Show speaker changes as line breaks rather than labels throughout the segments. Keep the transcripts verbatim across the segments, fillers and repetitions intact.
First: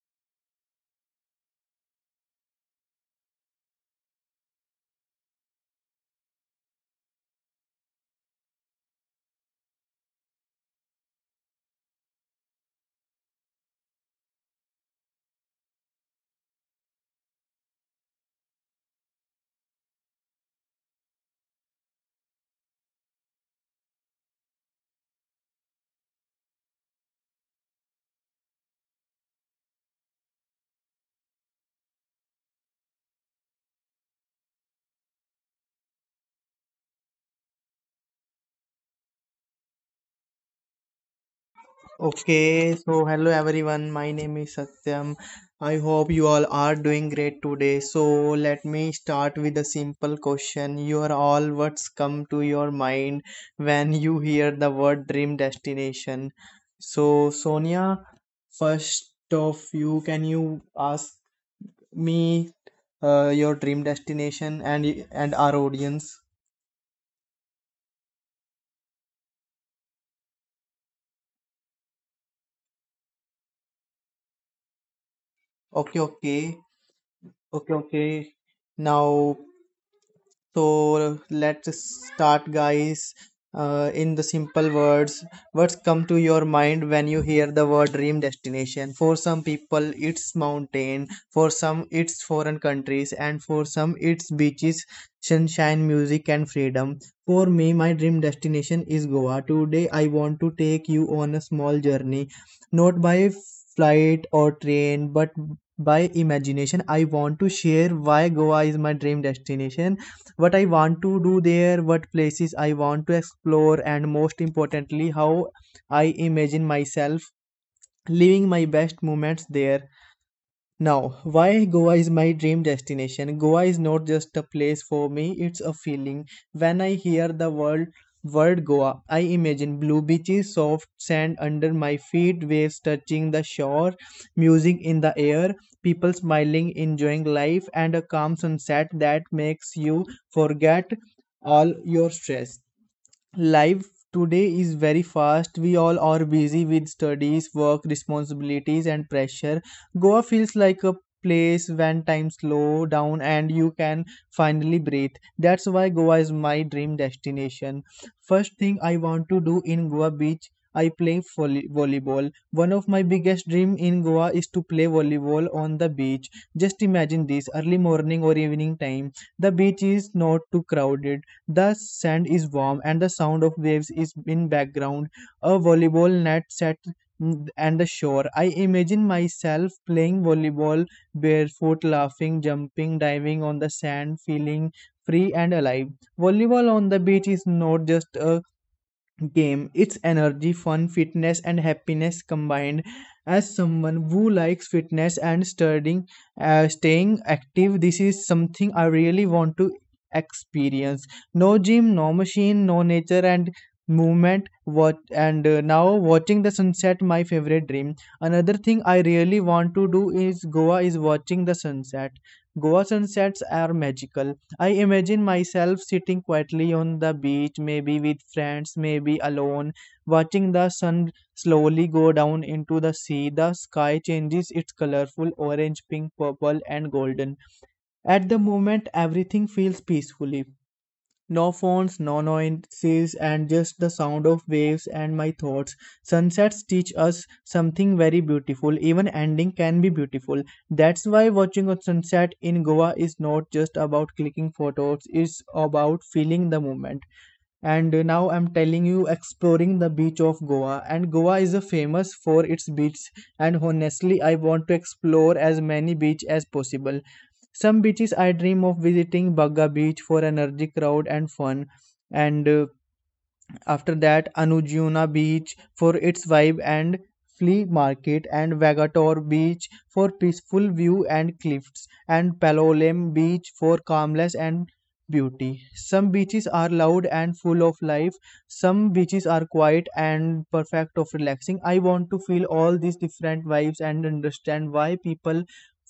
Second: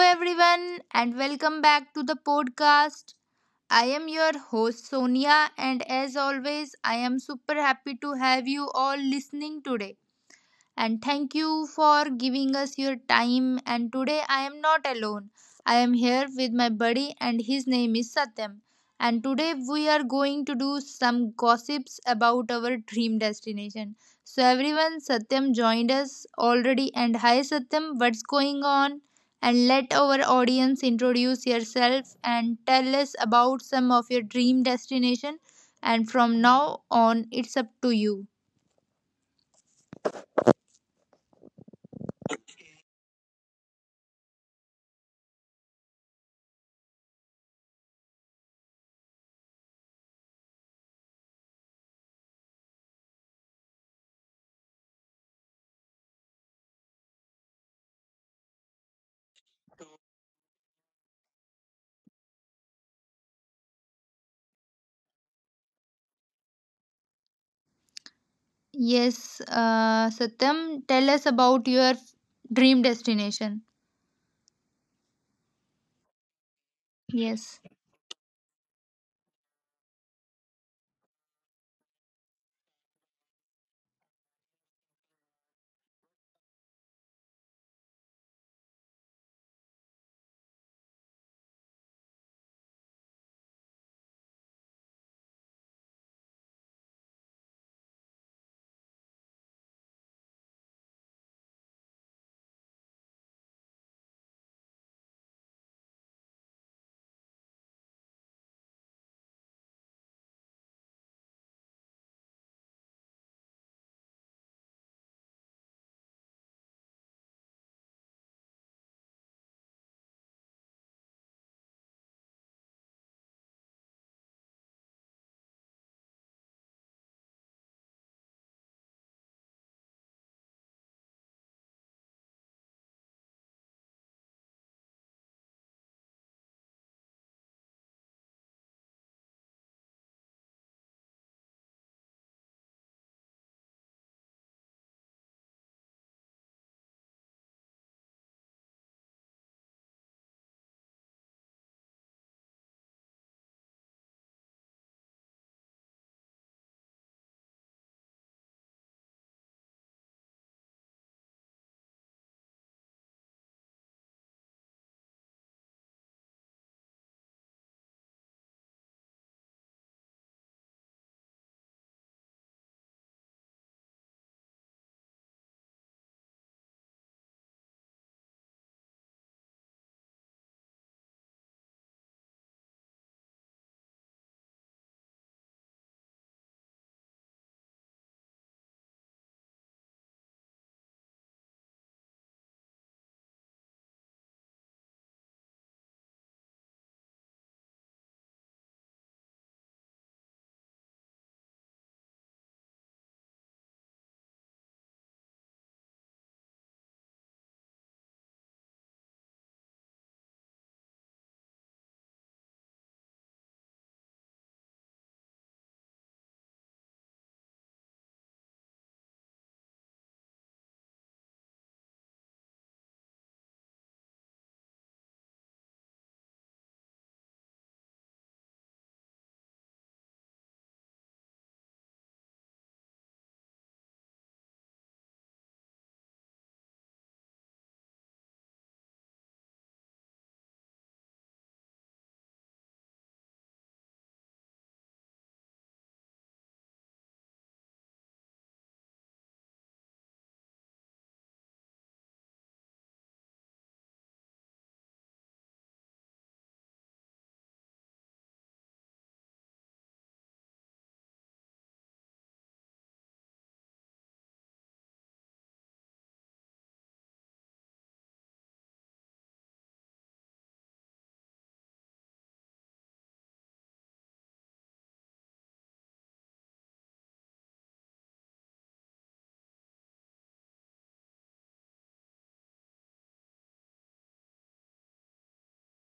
everyone, and welcome back to the podcast. I am your host Sonia, and as always, I am super happy to have you all listening today and thank you for giving us your time. And today I am not alone. I am here with my buddy, and his name is Satyam. And today we are going to do some gossips about our dream destination. So, everyone, Satyam joined us already. And hi, Satyam, what's going on? And let our audience introduce yourself and tell us about some of your dream destination. And from now on, it's up to you.
Okay, so hello everyone. My name is Satyam. I hope you all are doing great today. So let me start with a simple question. You are all what's come to your mind when you hear the word dream destination. So Sonia, first of you, can you ask me uh, your dream destination and and our audience?
Yes, uh, Satyam, tell us about your dream destination.
Okay, okay.
Yes.
Okay, okay. Now So let's start, guys. Uh, in the simple words, what's come to your mind when you hear the word dream destination? For some people, it's mountain. For some, it's foreign countries, and for some, it's beaches, sunshine, music, and freedom. For me, my dream destination is Goa. Today, I want to take you on a small journey, not by flight or train, but by imagination. I want to share why Goa is my dream destination, what I want to do there, what places I want to explore, and most importantly, how I imagine myself living my best moments there. Now, why Goa is my dream destination? Goa is not just a place for me, it's a feeling. When I hear the word, word Goa, I imagine blue beaches, soft sand under my feet, waves touching the shore, music in the air, people smiling, enjoying life, and a calm sunset that makes you forget all your stress. Life today is very fast. We all are busy with studies, work, responsibilities, and pressure. Goa feels like a place when time slow down and you can finally breathe. That's why Goa is my dream destination. First thing I want to do in Goa beach, I play volley- volleyball. One of my biggest dream in Goa is to play volleyball on the beach. Just imagine this early morning or evening time, the beach is not too crowded, the sand is warm, and the sound of waves is in background. A volleyball net set mm, and the shore. I imagine myself playing volleyball barefoot, laughing, jumping, diving on the sand, feeling free and alive. Volleyball on the beach is not just a game. It's energy, fun, fitness, and happiness combined. As someone who likes fitness and studying, uh, staying active, this is something I really want to experience. No gym, no machine, no nature, and movement. What and uh, now watching the sunset, my favorite dream. Another thing I really want to do is Goa is watching the sunset. Goa sunsets are magical. I imagine myself sitting quietly on the beach, maybe with friends, maybe alone, watching the sun slowly go down into the sea. The sky changes its colorful orange, pink, purple, and golden. At the moment, everything feels peacefully, no phones, no noises, and just the sound of waves and my thoughts. Sunsets teach us something very beautiful. Even ending can be beautiful. That's why watching a sunset in Goa is not just about clicking photos, it's about feeling the moment. And uh, now I'm telling you exploring the beach of Goa, and Goa is uh, famous for its beaches. And honestly I want to explore as many beaches as possible. Some beaches I dream of visiting, Bagga Beach for energy crowd and fun, and uh, after that, Anujuna Beach for its vibe and flea market, and Vagator Beach for peaceful view and cliffs, and Palolem Beach for calmness and beauty. Some beaches are loud and full of life, some beaches are quiet and perfect of relaxing. I want to feel all these different vibes and understand why people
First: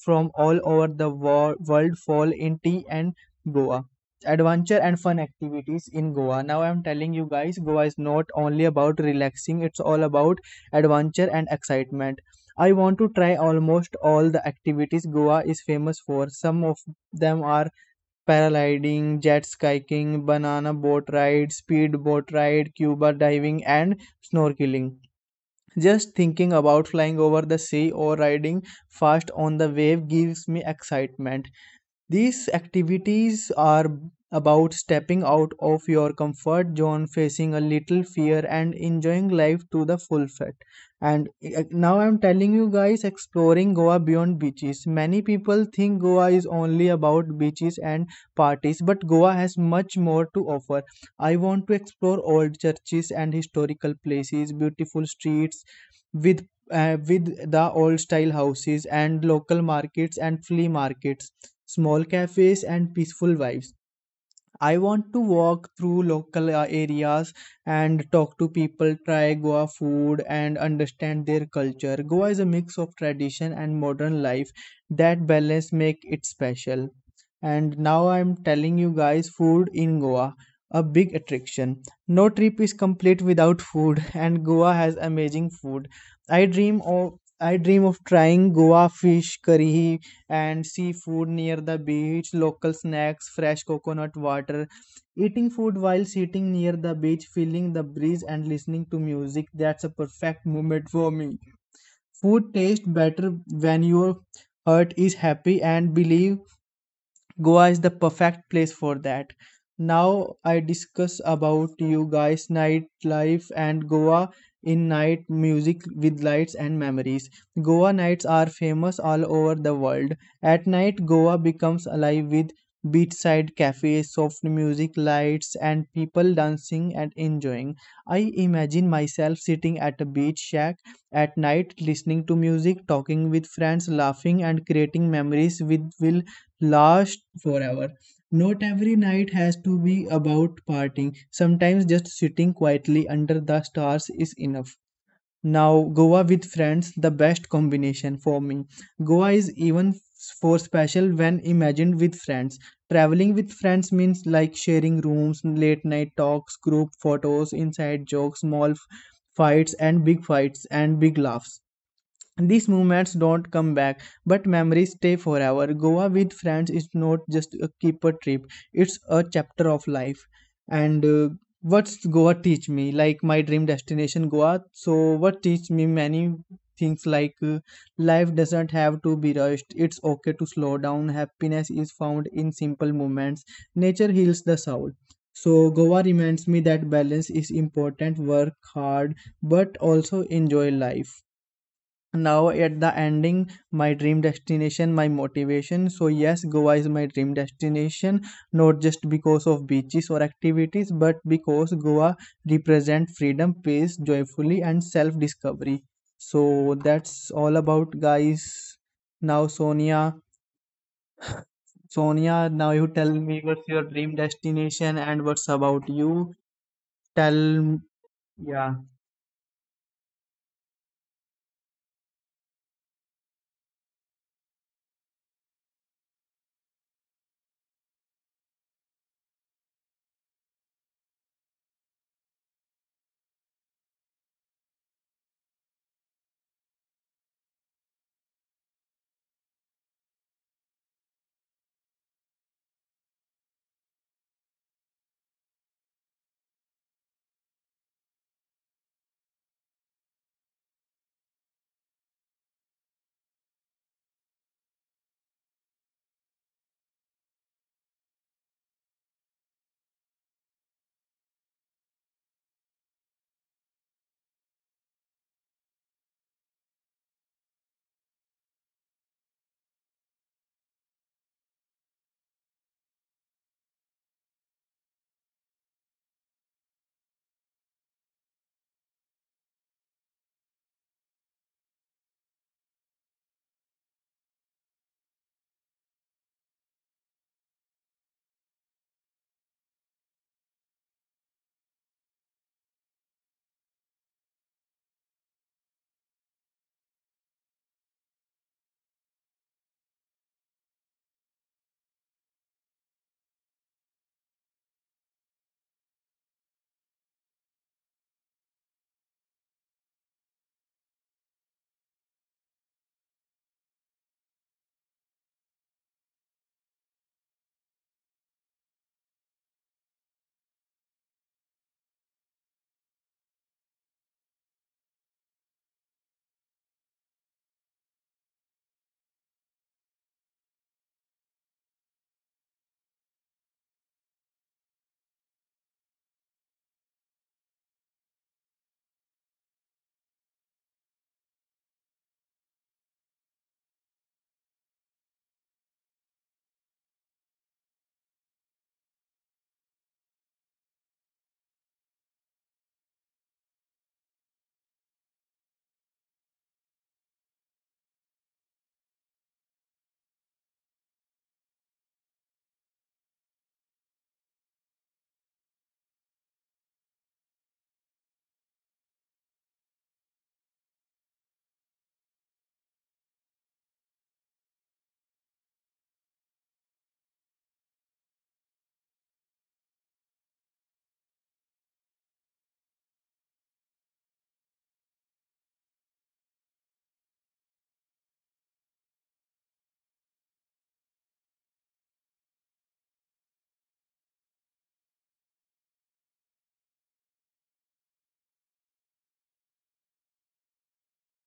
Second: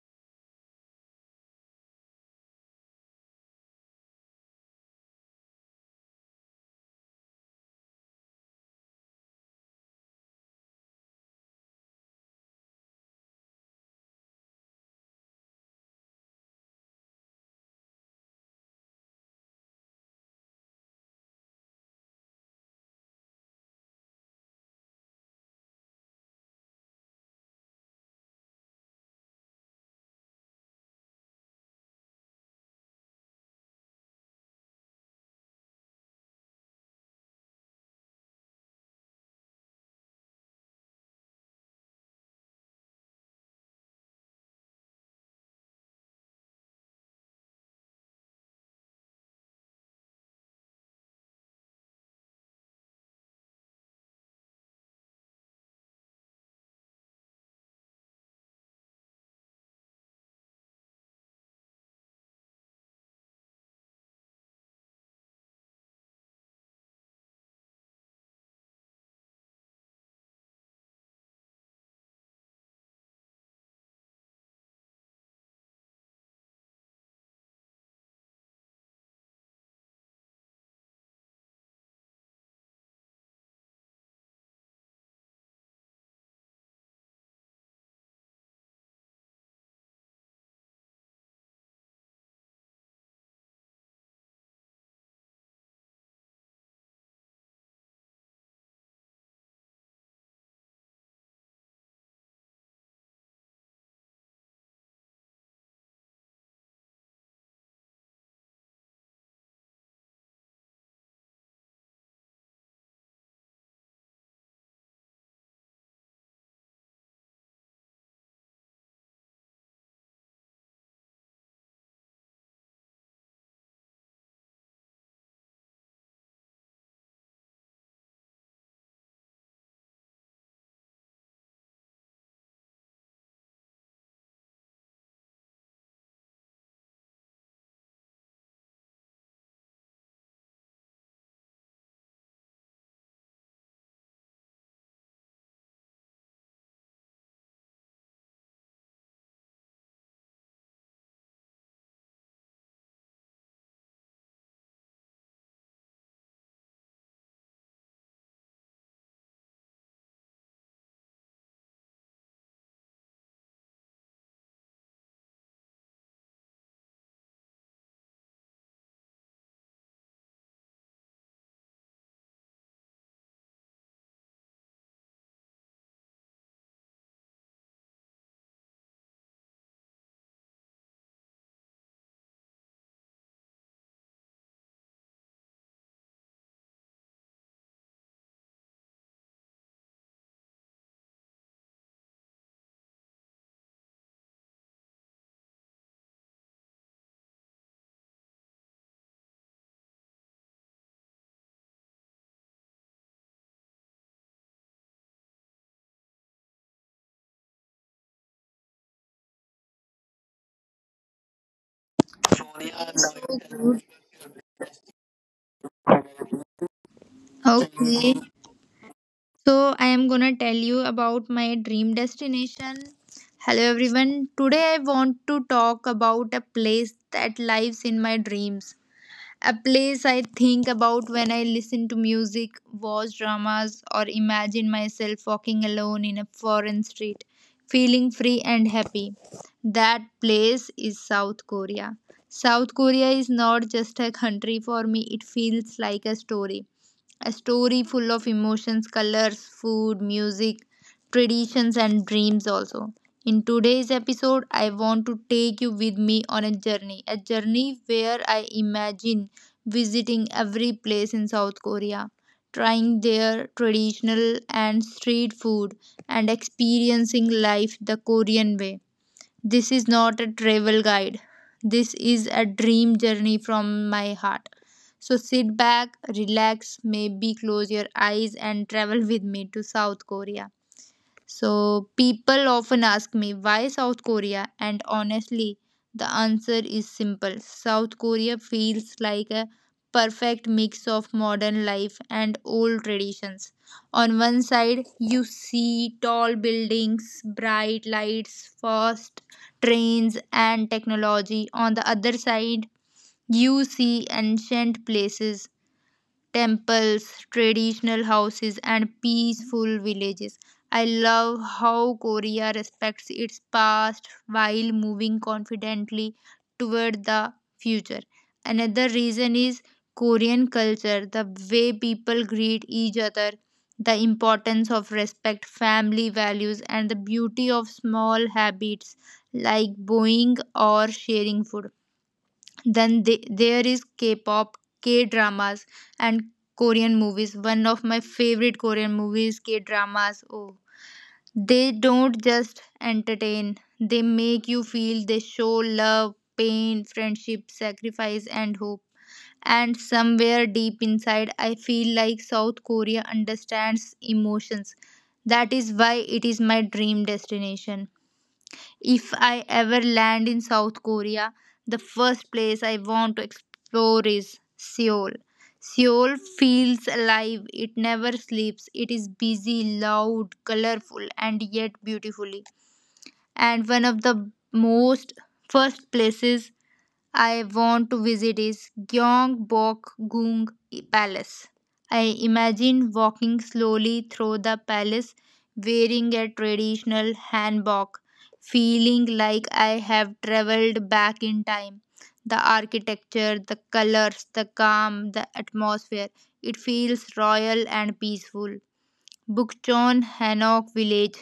from all over the wor- world fall in tea and Goa. Adventure and fun activities in Goa. Now I'm telling you guys, Goa is not only about relaxing, it's all about adventure and excitement. I want to try almost all the activities Goa is famous for. Some of them are paragliding, jet skiing, banana boat ride, speed boat ride, scuba diving, and snorkeling. Just thinking about flying over the sea or riding fast on the wave gives me excitement. These activities are about stepping out of your comfort zone, facing a little fear, and enjoying life to the full fat. And uh, now I'm telling you guys, exploring Goa beyond beaches. Many people think Goa is only about beaches and parties, but Goa has much more to offer. I want to explore old churches and historical places, beautiful streets with uh, with the old style houses and local markets and flea markets, small cafes and peaceful vibes. I want to walk through local uh, areas and talk to people, try Goa food and understand their culture. Goa is a mix of tradition and modern life. That balance make it special. And now I'm telling you guys food in Goa, a big attraction. No trip is complete without food and Goa has amazing food. I dream of I dream of trying Goa fish curry and seafood near the beach, local snacks, fresh coconut water, eating food while sitting near the beach, feeling the breeze and listening to music. That's a perfect moment for me. Food tastes better when your heart is happy, and believe Goa is the perfect place for that. Now I discuss about you guys nightlife and Goa in night, music with lights and memories. Goa nights are famous all over the world. At night Goa becomes alive with beachside cafes, soft music, lights and people dancing and enjoying. I imagine myself sitting at a beach shack at night listening to music, talking with friends, laughing and creating memories with will last forever. Not every night has to be about partying. Sometimes just sitting quietly under the stars is enough. Now, Goa with friends, the best combination for me. Goa is even f- for special when imagined with friends. Traveling with friends means like sharing rooms, late night talks, group photos, inside jokes, small f- fights, and big fights and big laughs. These moments don't come back, but memories stay forever. Goa with friends is not just a keeper trip, it's a chapter of life. And uh, what's Goa teach me? Like my dream destination, Goa. So, what teach me many things like uh, life doesn't have to be rushed, it's okay to slow down. Happiness is found in simple moments, nature heals the soul. So, Goa reminds me that balance is important, work hard, but also enjoy life. Now at the ending, my dream destination, my motivation. So yes, Goa is my dream destination, not just because of beaches or activities, but because Goa represent freedom, peace, joyfully, and self discovery. So that's all about guys. Now Sonia, Sonia now you tell me what's your dream destination and what's about you, tell.
Okay,
Yeah,
so I am gonna tell you about my dream destination. Hello everyone. Today I want to talk about a place that lives in my dreams. A place I think about when I listen to music, watch dramas, or imagine myself walking alone in a foreign street, feeling free and happy. That place is South Korea. South Korea is not just a country for me, it feels like a story. A story full of emotions, colors, food, music, traditions, and dreams also. In today's episode, I want to take you with me on a journey, a journey where I imagine visiting every place in South Korea, trying their traditional and street food, and experiencing life the Korean way. This is not a travel guide. This is a dream journey from my heart. So sit back, relax, maybe close your eyes and travel with me to South Korea. So people often ask me why South Korea, and honestly, the answer is simple. South Korea feels like a perfect mix of modern life and old traditions. On one side, you see tall buildings, bright lights, fast trains, and technology. On the other side, you see ancient places, temples, traditional houses, and peaceful villages. I love how Korea respects its past while moving confidently toward the future. Another reason is Korean culture, the way people greet each other, the importance of respect, family values, and the beauty of small habits like bowing or sharing food. Then the, there is k-pop, k-dramas, and korean movies. One of my favorite korean movies k-dramas. Oh, they don't just entertain, they make you feel. They show love, pain, friendship, sacrifice, and hope. And somewhere deep inside, I feel like South Korea understands emotions. That is why it is my dream destination. If I ever land in South Korea, the first place I want to explore is Seoul. Seoul feels alive, it never sleeps, it is busy, loud, colorful, and yet beautifully. And one of the most first places I want to visit is Gyeongbokgung Palace. I imagine walking slowly through the palace wearing a traditional hanbok, feeling like I have traveled back in time. The architecture, the colors, the calm, the atmosphere, it feels royal and peaceful. Bukchon Hanok village,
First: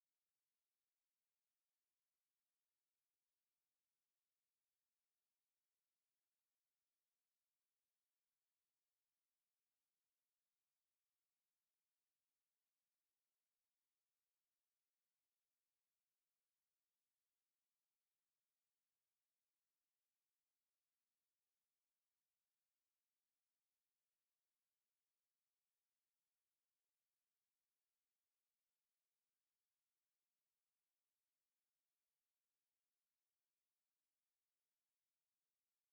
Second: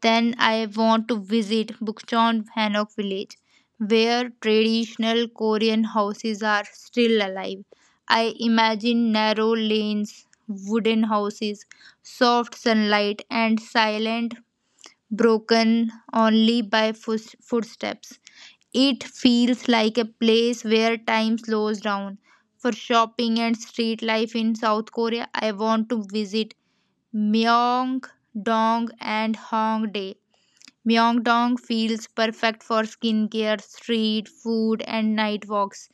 then I want to visit Bukchon Hanok village, where traditional Korean houses are still alive. I imagine narrow lanes, wooden houses, soft sunlight, and silent, broken only by foot- footsteps. It feels like a place where time slows down. For shopping and street life in South Korea, I want to visit Myeongdong and Hongdae. Myeongdong feels perfect for skincare, street food, and night walks.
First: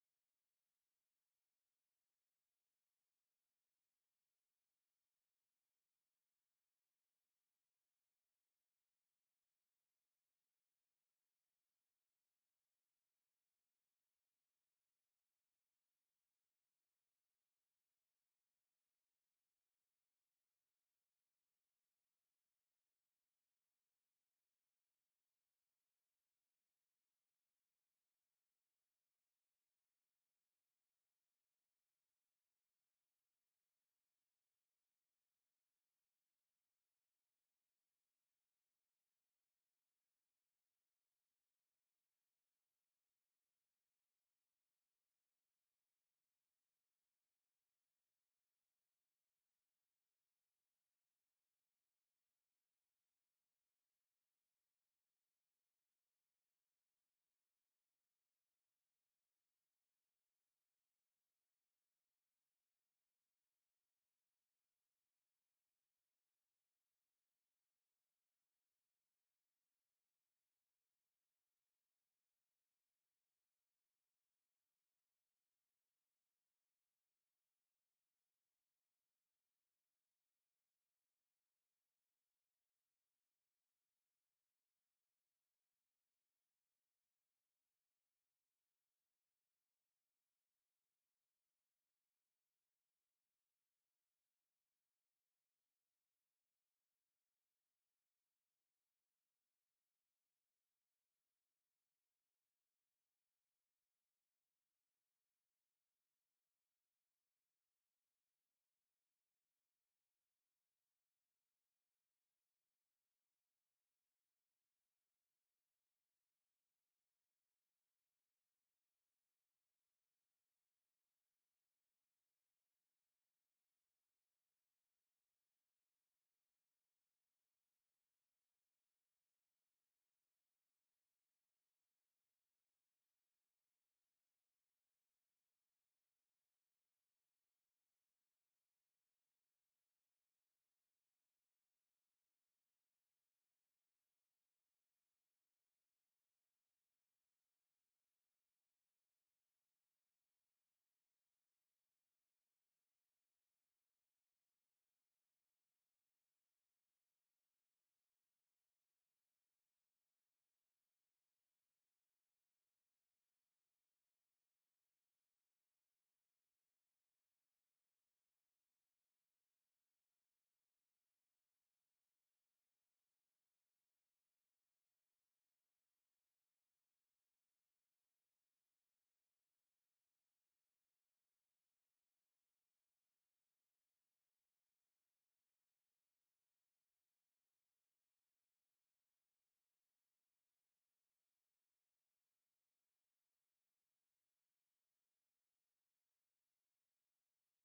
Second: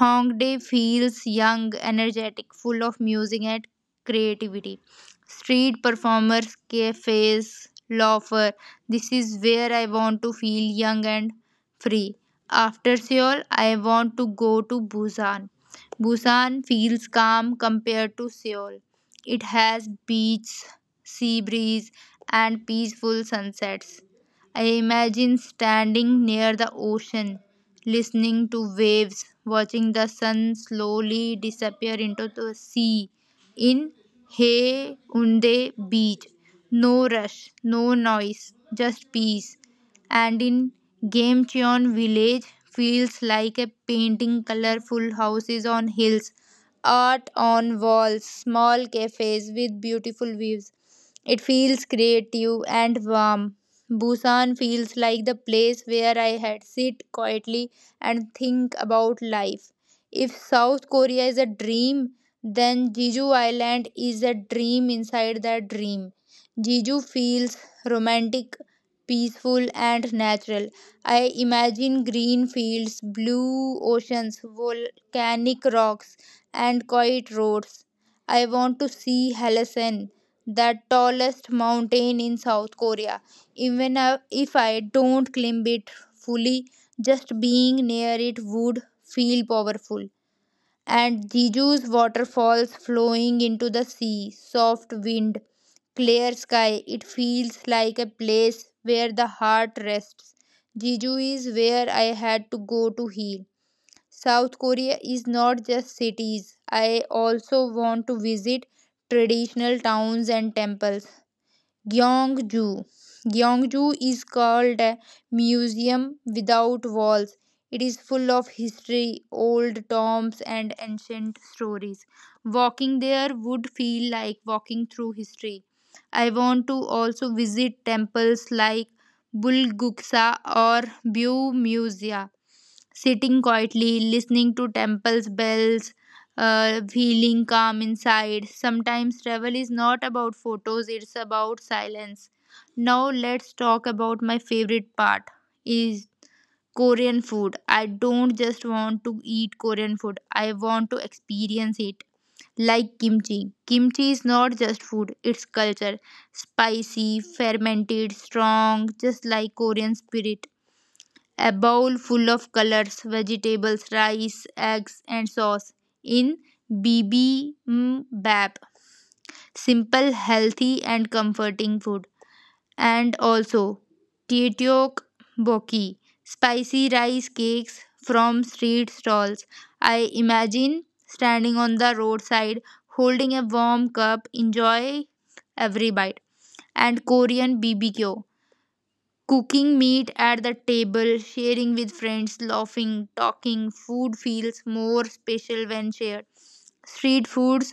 Hongdae feels young, energetic, full of music and creativity. Street performers, cafes, loafer. This is where I want to feel young and free. After Seoul, I want to go to Busan. Busan feels calm compared to Seoul. It has beach, sea breeze, and peaceful sunsets. I imagine standing near the ocean listening to waves, watching the sun slowly disappear into the sea. In Haeundae Beach, no rush, no noise, just peace. And in Gamcheon Village, feels like a painting, colorful houses on hills, art on walls, small cafes with beautiful views. It feels creative and warm. Busan feels like the place where I had sit quietly and think about life. If South Korea is a dream, then Jeju Island is a dream inside the dream. Jeju feels romantic, peaceful, and natural. I imagine green fields, blue oceans, volcanic rocks, and quiet roads. I want to see Halasan, the tallest mountain in South Korea. Even I- if I don't claim it fully, just being near it would feel powerful. And Jeju's waterfalls flowing into the sea, soft wind, clear sky, it feels like a place where the heart rests. Jeju is where I had to go to heal. South Korea is not just cities. I also want to visit traditional towns and temples. Gyeongju. Gyeongju is called a museum without walls. It is full of history, old tombs, and ancient stories. Walking there would feel like walking through history. I want to also visit temples like Bulguksa or Byu, sitting quietly, listening to temple's bells, uh, feeling calm inside. Sometimes travel is not about photos, it's about silence. Now let's talk about my favorite part is Korean food. I don't just want to eat Korean food, I want to experience it. Like kimchi. Kimchi is not just food, it's culture. Spicy, fermented, strong, just like Korean spirit. A bowl full of colors, vegetables, rice, eggs, and sauce in bibimbap. Simple, healthy, and comforting food. And also, Tietok Boki, spicy rice cakes from street stalls. I imagine standing on the roadside, holding a warm cup, enjoy every bite. And Korean B B Q, cooking meat at the table, sharing with friends, laughing, talking, food feels more special when shared. Street foods,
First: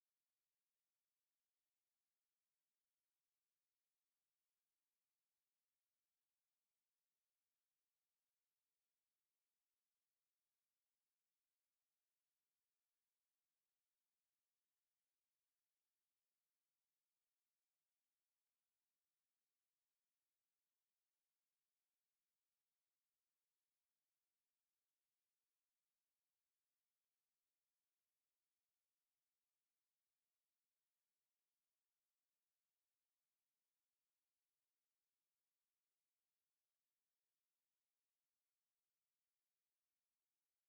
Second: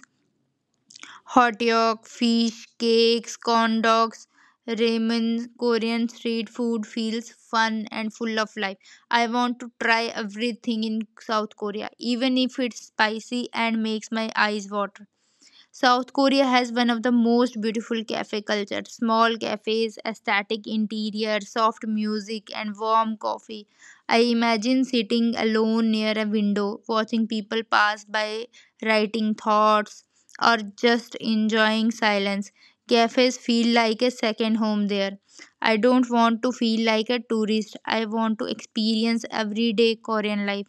hot dog, fish, cakes, corn dogs, ramen, Korean street food feels fun and full of life. I want to try everything in South Korea, even if it's spicy and makes my eyes water. South Korea has one of the most beautiful cafe culture. Small cafes, aesthetic interior, soft music, and warm coffee. I imagine sitting alone near a window, watching people pass by, writing thoughts, or just enjoying silence. Cafes feel like a second home there. I don't want to feel like a tourist. I want to experience everyday Korean life,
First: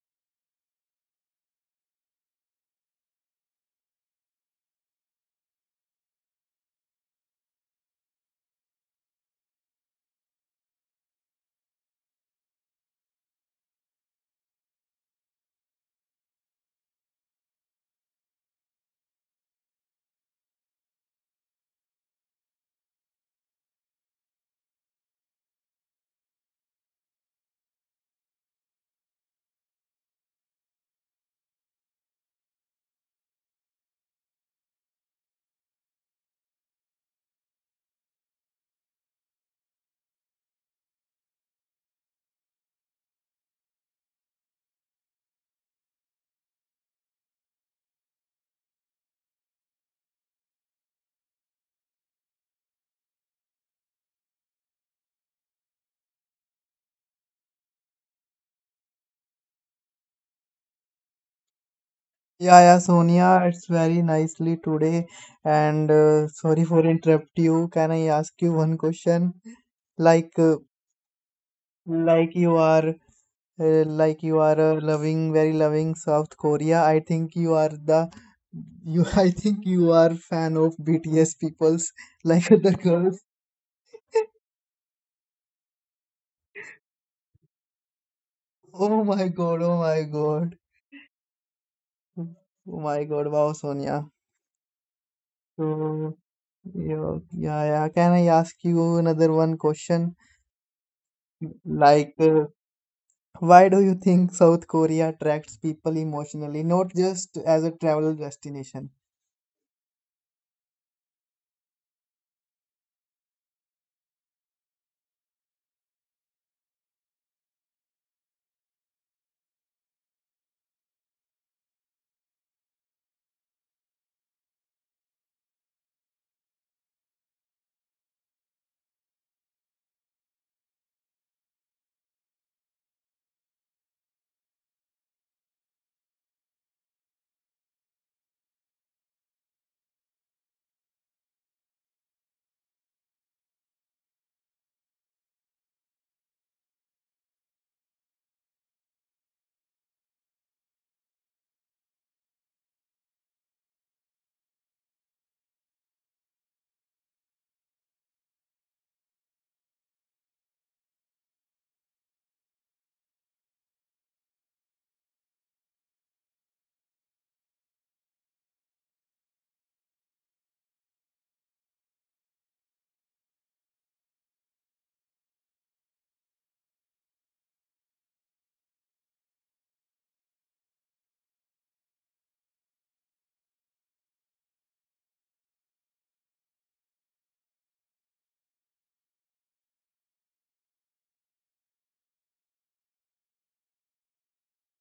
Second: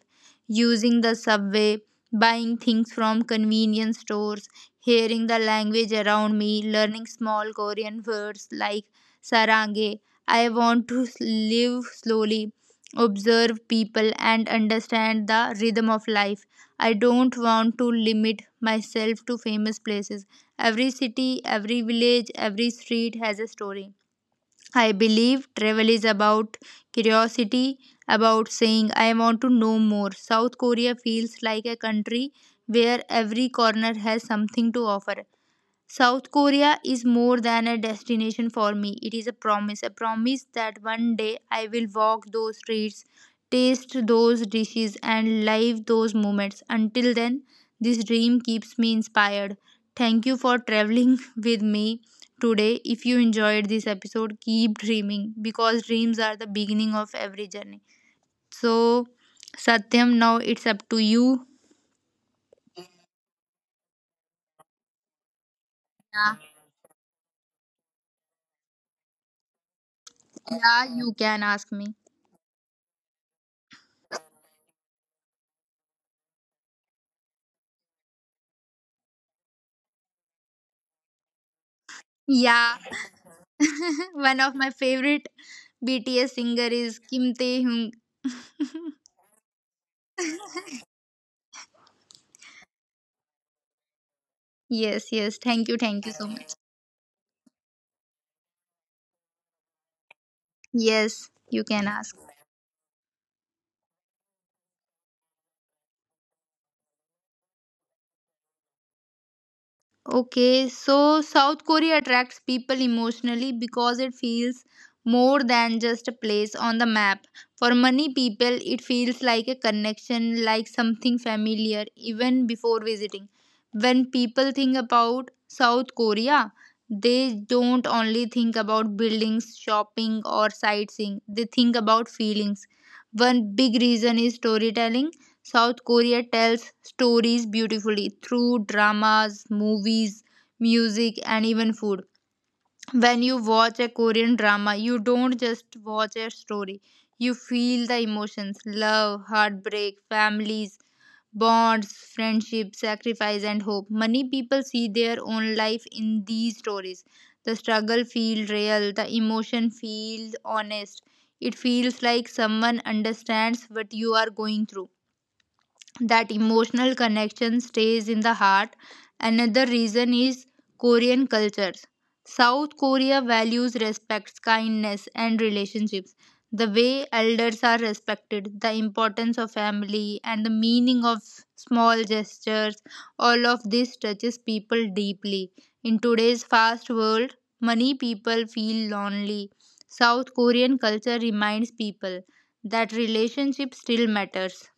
using the subway, buying things from convenience stores, hearing the language around me, learning small Korean words like sarange. I want to live slowly, observe people, and understand the rhythm of life. I don't want to limit myself to famous places. Every city, every village, every street has a story. I believe travel is about curiosity, about saying, I want to know more. South Korea feels like a country where every corner has something to offer. South Korea is more than a destination for me. It is a promise, a promise that one day I will walk those streets, taste those dishes, and live those moments. Until then, this dream keeps me inspired. Thank you for traveling with me today. If you enjoyed this episode, keep dreaming because dreams are the beginning of every journey. So, Satyam, now it's up to you.
yeah, yeah, Sonia, it's very nicely today. And uh,
Yeah,
sorry for interrupt you. Can I ask you one question? Like, uh,
yeah you can ask me.
like you are, uh, like you are a loving, very loving South Korea. I think you are the, you. I think you are fan of B T S peoples, like other
Yeah,
girls.
one of my favorite B T S singer is Kim Tae Hyung.
Oh my God! Oh my God! Oh my God! Wow, Sonia.
Yes, yes. Thank you, thank
So,
you so much.
yeah, yeah, yeah. Can I ask you another one question?
Yes, you can
Like,
ask.
uh, why do you think South Korea attracts people emotionally, not just as a travel destination?
Okay, so South Korea attracts people emotionally because it feels more than just a place on the map. For many people, it feels like a connection, like something familiar, even before visiting. When people think about South Korea, they don't only think about buildings, shopping, or sightseeing, they think about feelings. One big reason is storytelling. South Korea tells stories beautifully through dramas, movies, music, and even food. When you watch a Korean drama, you don't just watch a story, you feel the emotions, love, heartbreak, families, bonds, friendship, sacrifice, and hope. Many people see their own life in these stories. The struggle feels real, the emotion feels honest. It feels like someone understands what you are going through, that emotional connection stays in the heart. Another reason is Korean cultures. South Korea values respect, kindness, and relationships. The way elders are respected, the importance of family, and the meaning of small gestures, all of this touches people deeply. In today's fast world, many people feel lonely. South Korean culture reminds people that relationship still matters,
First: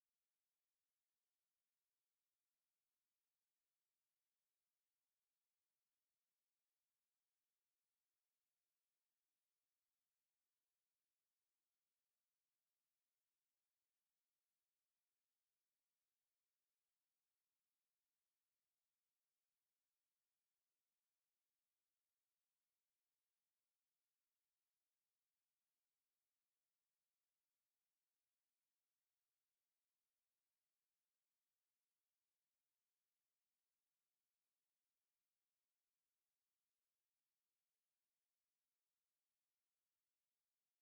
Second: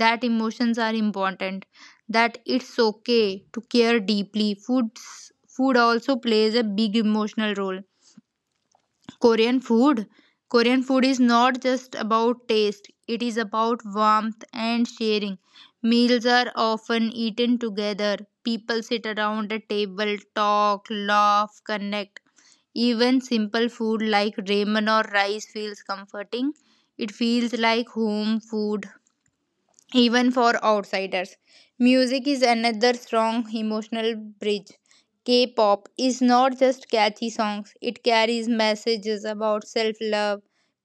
that emotions are important, that it's okay to care deeply. Foods food also plays a big emotional role. korean food Korean food is not just about taste, it is about warmth and sharing. Meals are often eaten together. People sit around a table, talk, laugh, connect. Even simple food like ramen or rice feels comforting. It feels like home food, even for outsiders. Music is another strong emotional bridge. K pop is not just catchy songs, it carries messages about self love,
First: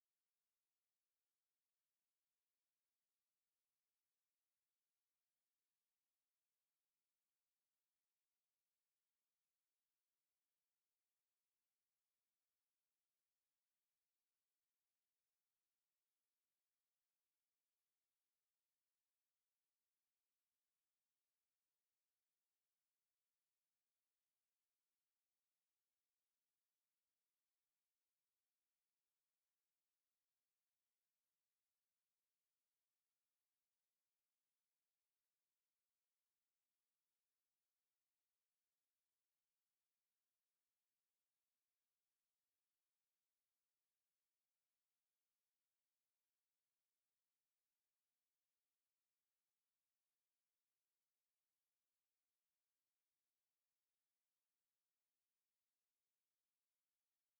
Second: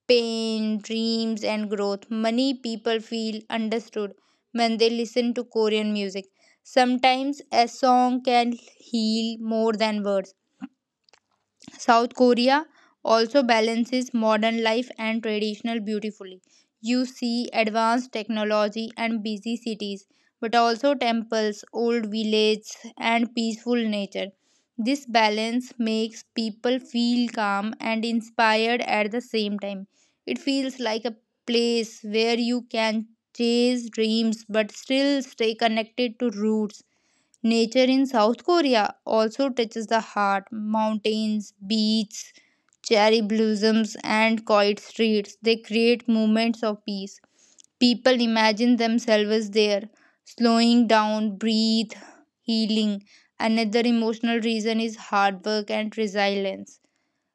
pain, dreams, and growth. Many people feel understood when they listen to Korean music. Sometimes a song can heal more than words. South Korea also balances modern life and traditional beautifully. You see advanced technology and busy cities, but also temples, old villages, and peaceful nature. This balance makes people feel calm and inspired at the same time. It feels like a place where you can chase dreams but still stay connected to roots. Nature in South Korea also touches the heart. Mountains, beaches, cherry blossoms, and quiet streets. They create moments of peace. People imagine themselves there, slowing down, breathe, healing. Another emotional reason is hard work and resilience.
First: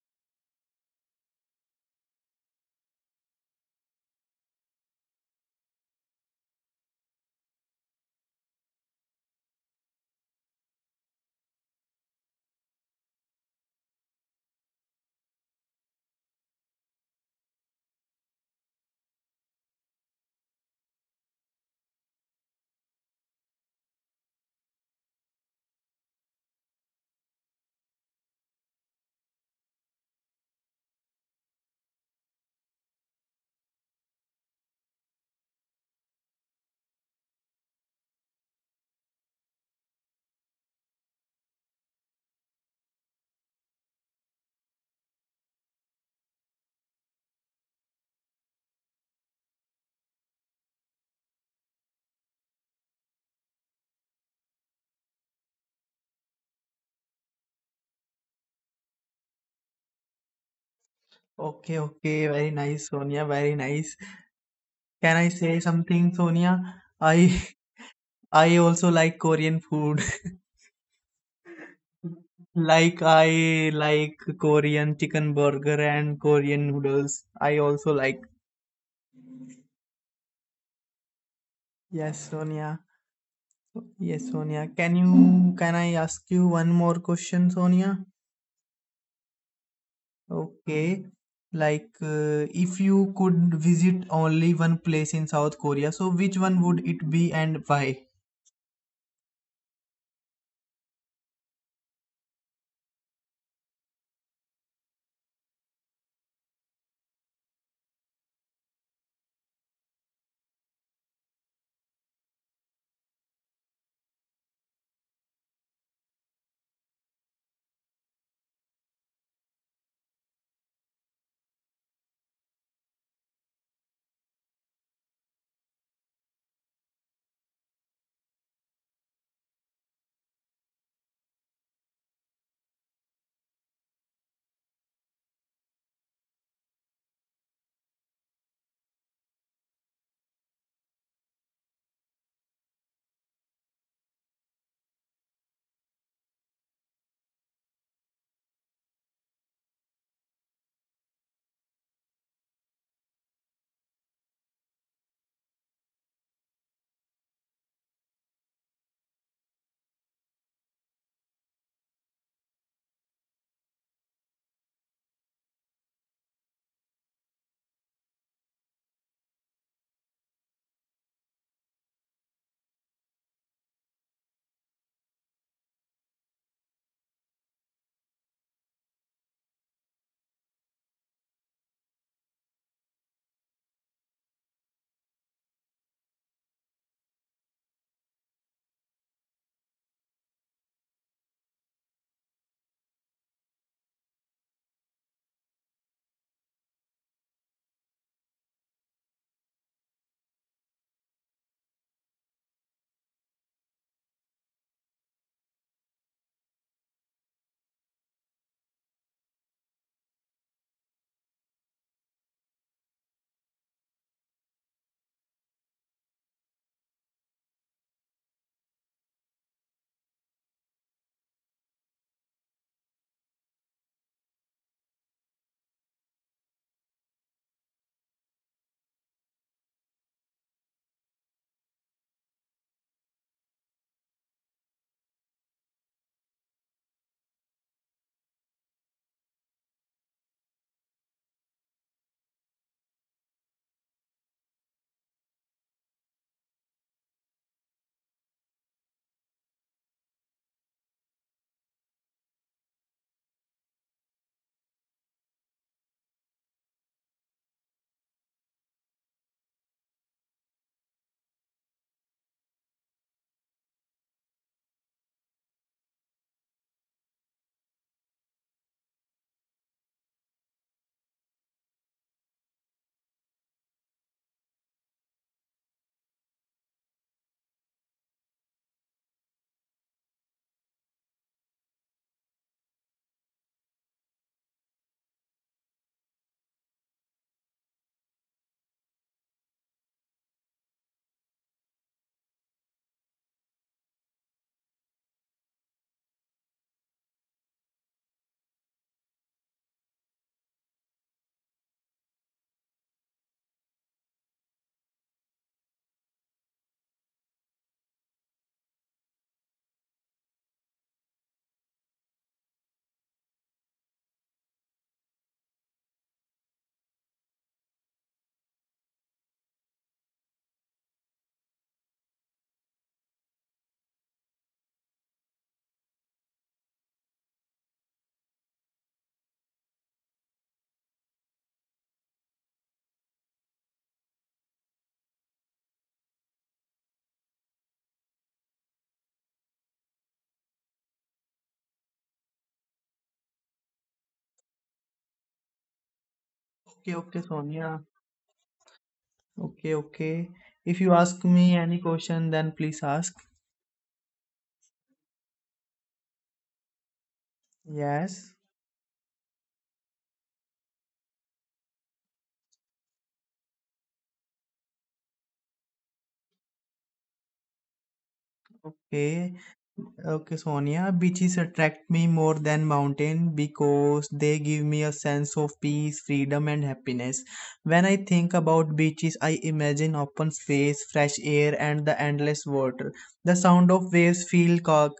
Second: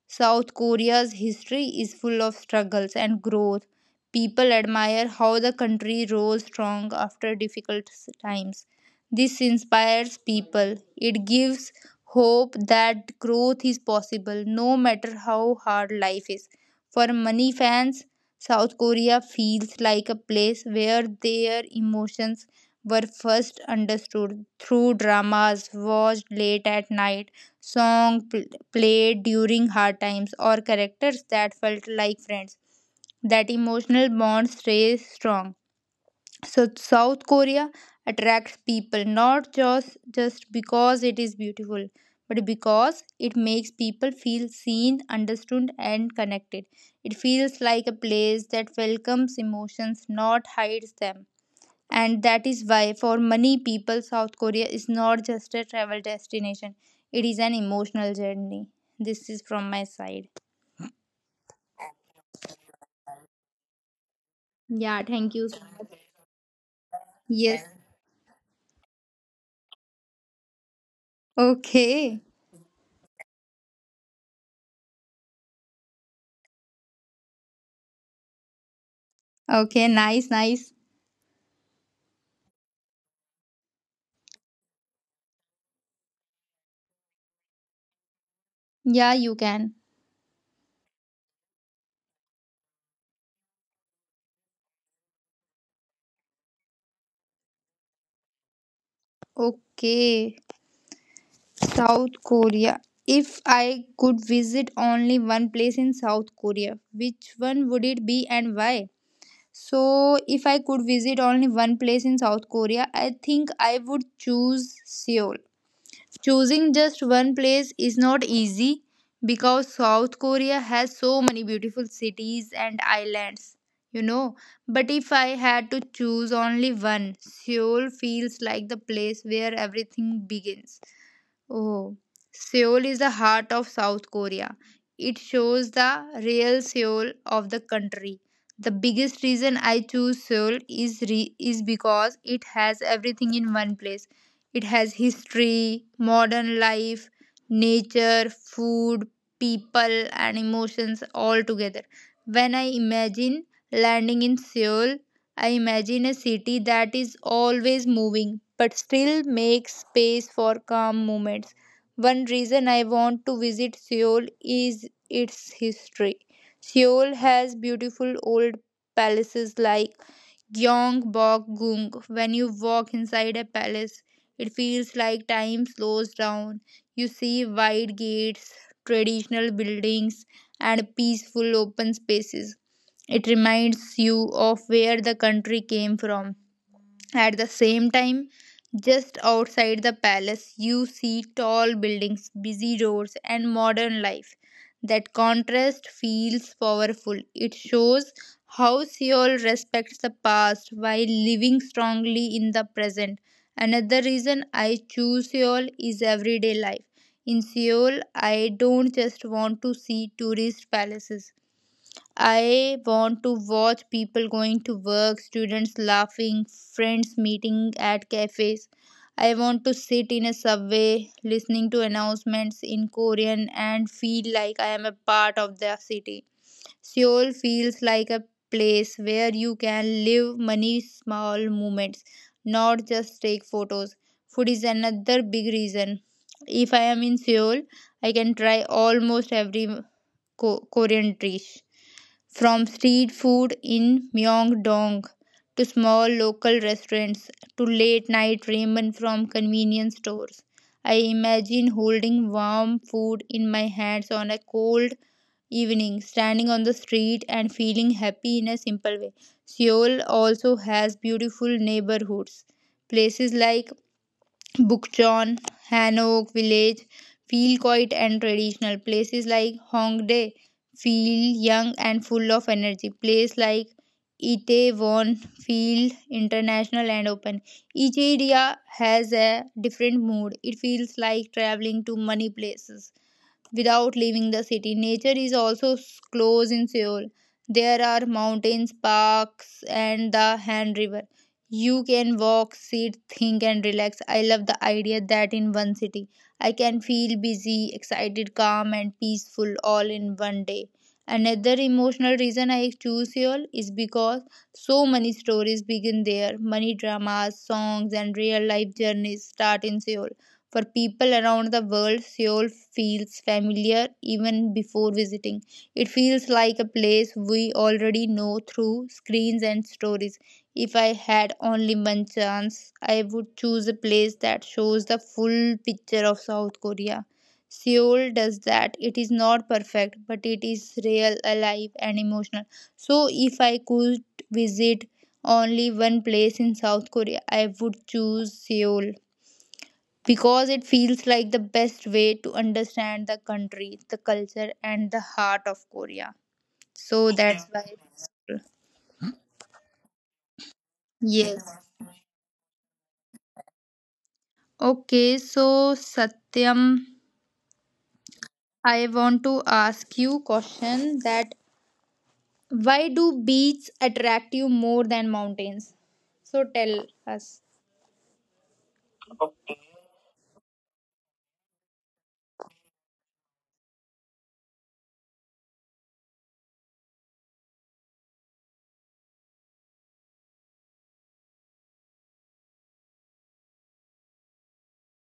South Korea's history is full of struggles and growth. People admire how the country rose strong after difficult s- times. This inspires people. It gives hope that growth is possible no matter how hard life is. For many fans, South Korea feels like a place where their emotions were first understood through dramas watched late at night, song played during hard times, or characters that felt like friends. That emotional bond stays strong. So South Korea attracts people not just just because it is beautiful, but because it makes people feel seen, understood, and connected. It feels like a place that welcomes emotions, not hides them. And that is why, for many people, South Korea is not just a travel destination, it is an emotional journey. This is from my side.
Okay, okay, very nice, Sonia, very nice.
Yeah,
Can I
thank you
say
so much.
something, Sonia? I
Yes.
I also like Korean food.
Okay.
Like I like Korean chicken burger and Korean noodles, I also like.
Okay. Nice. Nice.
Yes, Sonia. Yes, Sonia. Can you can I ask you one more question, Sonia?
Yeah, you can.
Okay. Like, uh, if you could visit only one place in South Korea, so which one would it be and why?
Okay. South Korea. If I could visit only one place in South Korea, which one would it be and why? So, if I could visit only one place in South Korea, I think I would choose Seoul. Choosing just one place is not easy because South Korea has so many beautiful cities and islands, you know. But if I had to choose only one, Seoul feels like the place where everything begins. Oh, Seoul is the heart of South Korea. It shows the real Seoul of the country. The biggest reason I choose Seoul is re- is because it has everything in one place. It has history, modern life, nature, food, people and emotions all together. When I imagine landing in Seoul, I imagine a city that is always moving but still makes space for calm moments. One reason I want to visit Seoul is its history. Seoul has beautiful old palaces like Gyeongbokgung. When you walk inside a palace, it feels like time slows down. You see wide gates, traditional buildings, and peaceful open spaces. It reminds you of where the country came from. At the same time, just outside the palace, you see tall buildings, busy roads, and modern life. That contrast feels powerful. It shows how Seoul respects the past while living strongly in the present. Another reason I choose Seoul is everyday life. In Seoul, I don't just want to see tourist palaces. I want to watch people going to work, students laughing, friends meeting at cafes. I want to sit in a subway listening to announcements in Korean and feel like I am a part of the city. Seoul feels like a place where you can live many small moments, not just take photos. Food is another big reason. If I am in Seoul, I can try almost every Ko- Korean dish. From street food in Myeongdong to small local restaurants to late night ramen from convenience stores, I imagine holding warm food in my hands on a cold evening, standing on the street and feeling happy in a simple way. Seoul also has beautiful neighborhoods. Places like Bukchon, Hanok Village feel quiet and traditional. Places like Hongdae feel young and full of energy. Places like Itaewon feel international and open. Each area has a different mood. It feels like traveling to many places without leaving the city. Nature is also close in Seoul. There are mountains, parks, and the Han River. You can walk, sit, think, and relax. I love the idea that in one city I can feel busy, excited, calm, and peaceful all in one day. Another emotional reason I choose Seoul is because so many stories begin there. Many dramas, songs, and real life journeys start in Seoul. For people around the world, Seoul feels familiar even before visiting. It feels like a place we already know through screens and stories. If I had only one chance, I would choose a place that shows the full picture of South Korea. Seoul does that. It is not perfect, but it is real, alive, and emotional. So, if I could visit only one place in South Korea, I would choose Seoul because it feels like the best way to understand the country, the culture, and the heart of Korea.
Okay,
So
okay,
that's why.
Sonia. Okay, okay. If you ask
Yes.
me any question, then please ask.
Okay. So Satyam,
Yes.
I want to ask you question that why do beaches attract you more than mountains? So tell us.
Okay. Okay, Sonia, beaches attract me more than mountain because they give me a sense of peace, freedom, and happiness. When I think about beaches, I imagine open space, fresh air, and the endless water. The sound of waves feel ca-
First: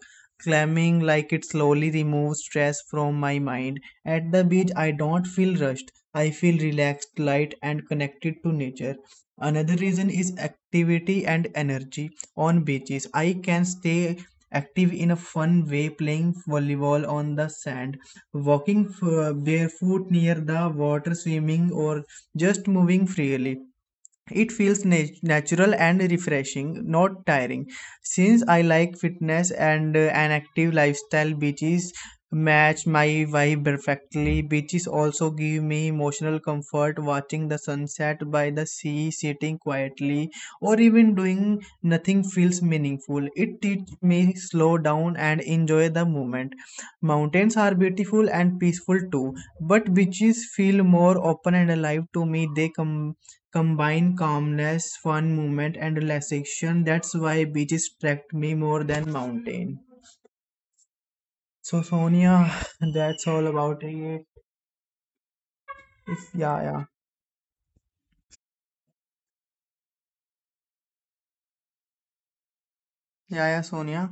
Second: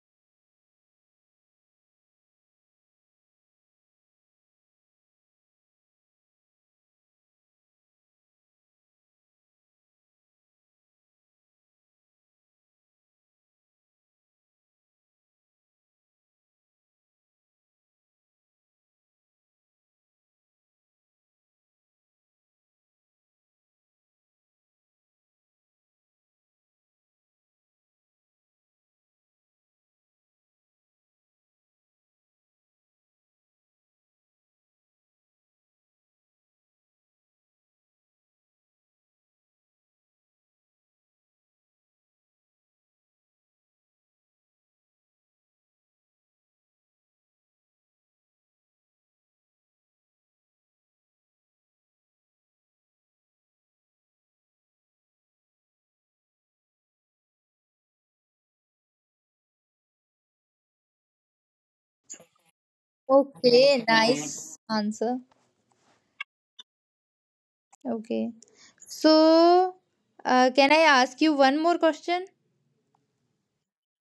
calming, like it slowly removes stress from my mind. At the beach, I don't feel rushed. I feel relaxed, light, and connected to nature. Another reason is activity and energy on beaches. I can stay active in a fun way, playing volleyball on the sand, walking f- barefoot near the water, swimming, or just moving freely. It feels nat- natural and refreshing, not tiring. Since I like fitness and uh, an active lifestyle, beaches match my vibe perfectly. Beaches also give me emotional comfort, watching the sunset by the sea, sitting quietly, or even doing nothing feels meaningful. It teaches me slow down and enjoy the moment. Mountains are beautiful and peaceful too, but beaches feel more open and alive to me. They come Combine calmness, fun movement, and relaxation. That's why beaches attract me more than mountain. So Sonia, that's all about
Okay.
it.
Nice answer.
If yeah, yeah,
Okay. So, uh, can I ask you one more question?
yeah, yeah, Sonia.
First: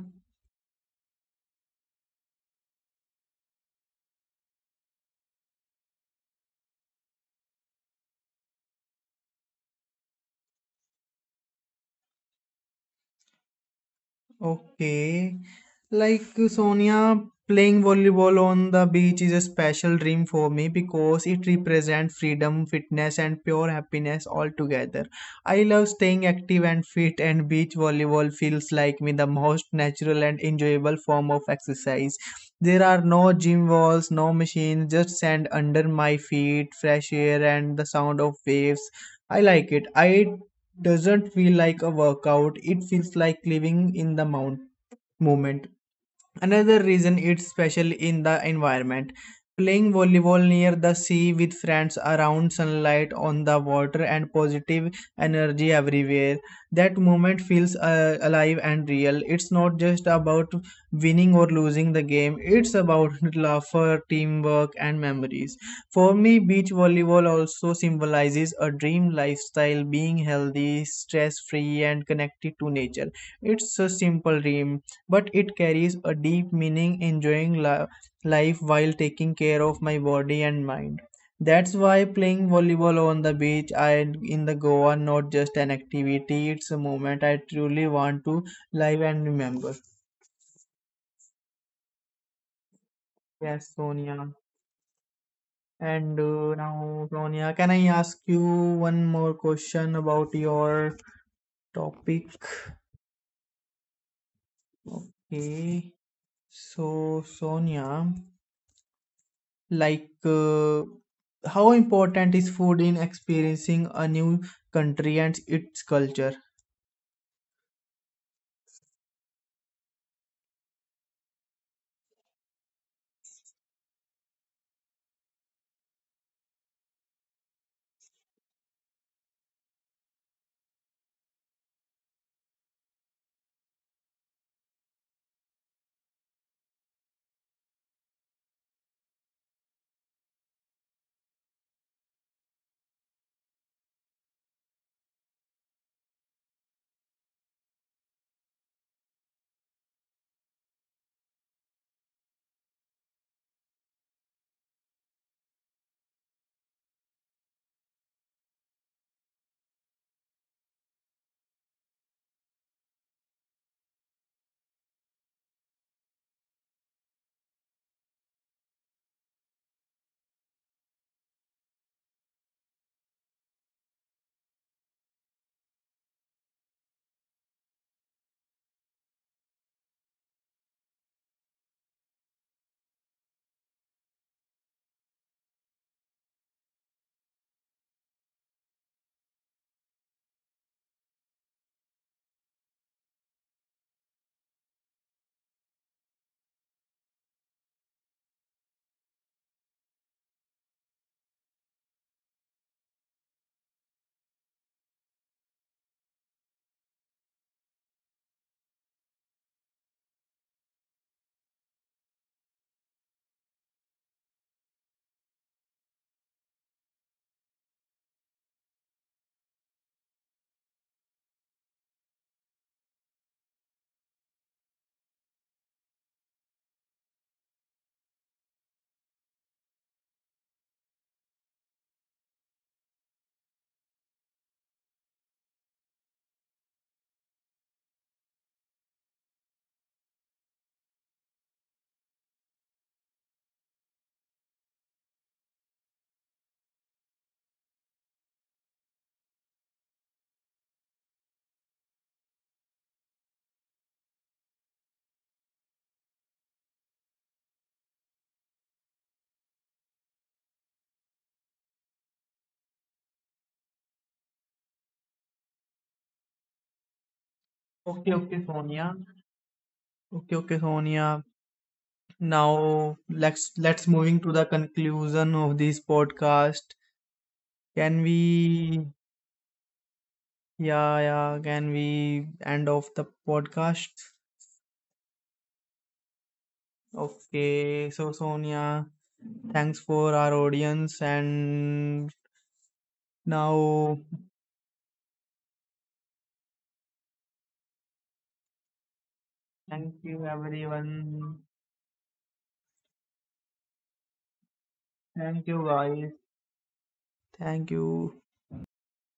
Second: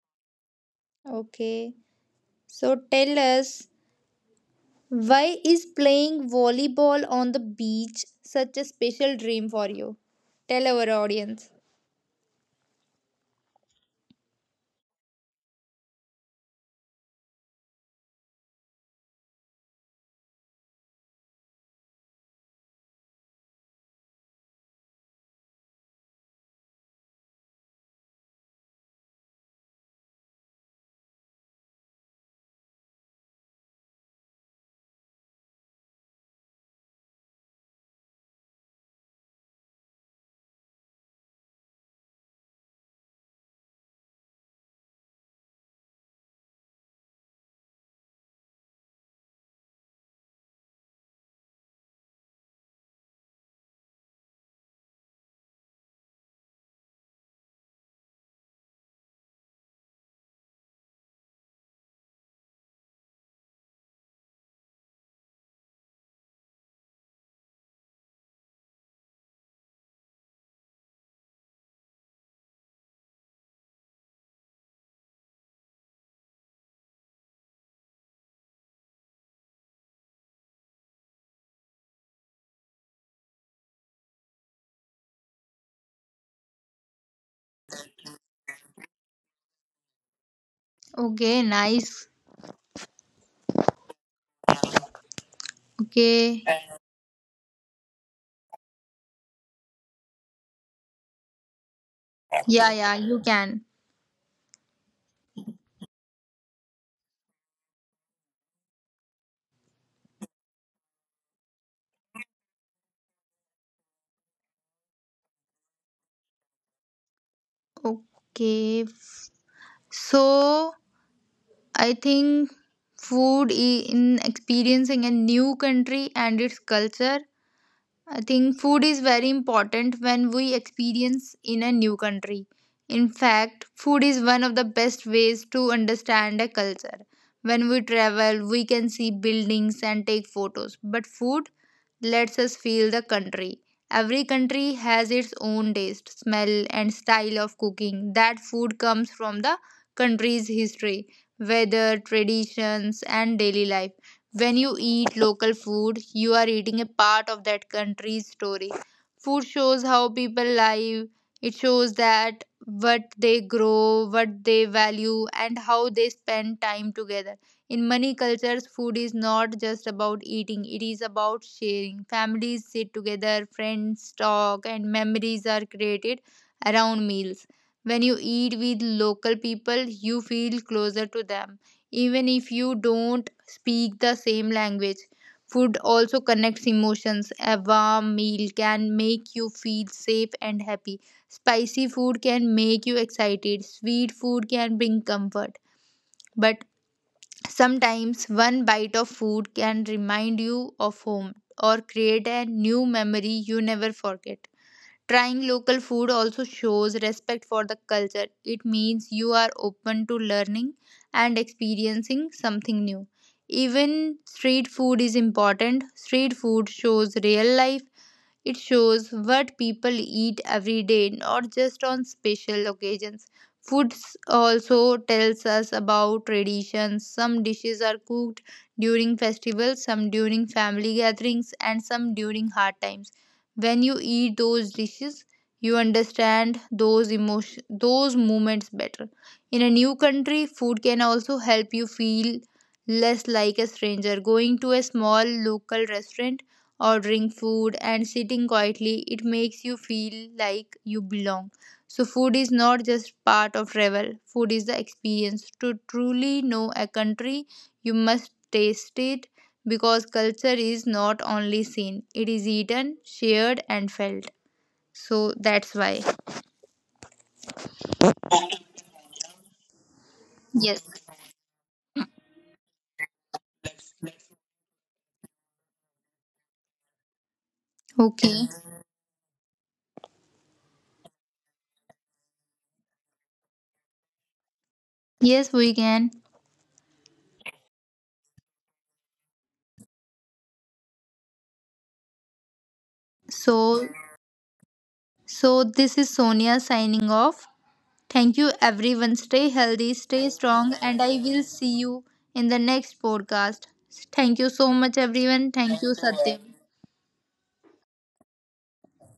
Okay. So tell us. Why is playing volleyball on the beach such a special dream for you? Tell our audience.
Okay. Like uh, Sonia, playing volleyball on the beach is a special dream for me because it represents freedom, fitness, and pure happiness all together. I love staying active and fit, and beach volleyball feels like me the most natural and enjoyable form of exercise. There are no gym walls, no machines, just sand under my feet, fresh air, and the sound of waves. I like it. I doesn't feel like a workout. It feels like living in the mount moment. Another reason it's special in the environment. Playing volleyball near the sea with friends around, sunlight on the water and positive energy everywhere. That moment feels uh, alive and real. It's not just about winning or losing the game, it's about laughter, teamwork, and memories. For me, beach volleyball also symbolizes a dream lifestyle, being healthy, stress free, and connected to nature. It's a simple dream, but it carries a deep meaning, enjoying li- life while taking care of my body and mind. That's why playing volleyball on the beach and in the Goa not just an activity, it's a moment I truly want to live and remember.
Okay, nice.
Yes, Sonia. And
Okay.
uh, now, Sonia, can I ask you one more question about your topic?
Yeah, yeah, you can.
Okay. So, Sonia, like uh, how important is food in experiencing a new country and its culture?
Okay. f- So, I think food i- in experiencing a new country and its culture, I think food is very important when we experience in a new country. In fact, food is one of the best ways to understand a culture. When we travel, we can see buildings and take photos, but food lets us feel the country. Every country has its own taste, smell, and style of cooking. That food comes from the country's history, weather, traditions, and daily life. When you eat local food, you are eating a part of that country's story. Food shows how people live, it shows that what they grow, what they value, and how they spend time together. In many cultures, food is not just about eating, it is about sharing. Families sit together, friends talk, and memories are created around meals. When you eat with local people, you feel closer to them, even if you don't speak the same language. Food also connects emotions. A warm meal can make you feel safe and happy. Spicy food can make you excited. Sweet food can bring comfort. But sometimes one bite of food can remind you of home or create a new memory you never forget. Trying local food also shows respect for the culture. It means you are open to learning and experiencing something new. Even street food is important. Street food shows real life, it shows what people eat every day, not just on special occasions. Food also tells us about traditions. Some dishes are cooked during festivals, some during family gatherings, and some during hard times. When you eat those dishes, you understand those emotion those moments better. In a new country, food can also help you feel less like a stranger. Going to a small local restaurant, ordering food and sitting quietly, it makes you feel like you belong. So, food is not just part of travel, food is the experience. To truly know a country, you must taste it because culture is not only seen, it is eaten, shared, and felt. So, that's why.
Okay, okay, Sonia. Okay, okay,
Yes.
Sonia. Now let's let's moving to the conclusion of this podcast, can
Okay.
we? Yeah, yeah, can we end off the podcast?
Yes, we can.
Okay, so Sonia, thanks for our audience. And
So,
now,
so this is Sonia signing off. Thank you, everyone. Stay healthy,
thank you
stay strong, and I
everyone,
will see you in the next podcast. Thank you so much,
thank
everyone.
you
Thank you,
guys.
Satyam.
Thank you.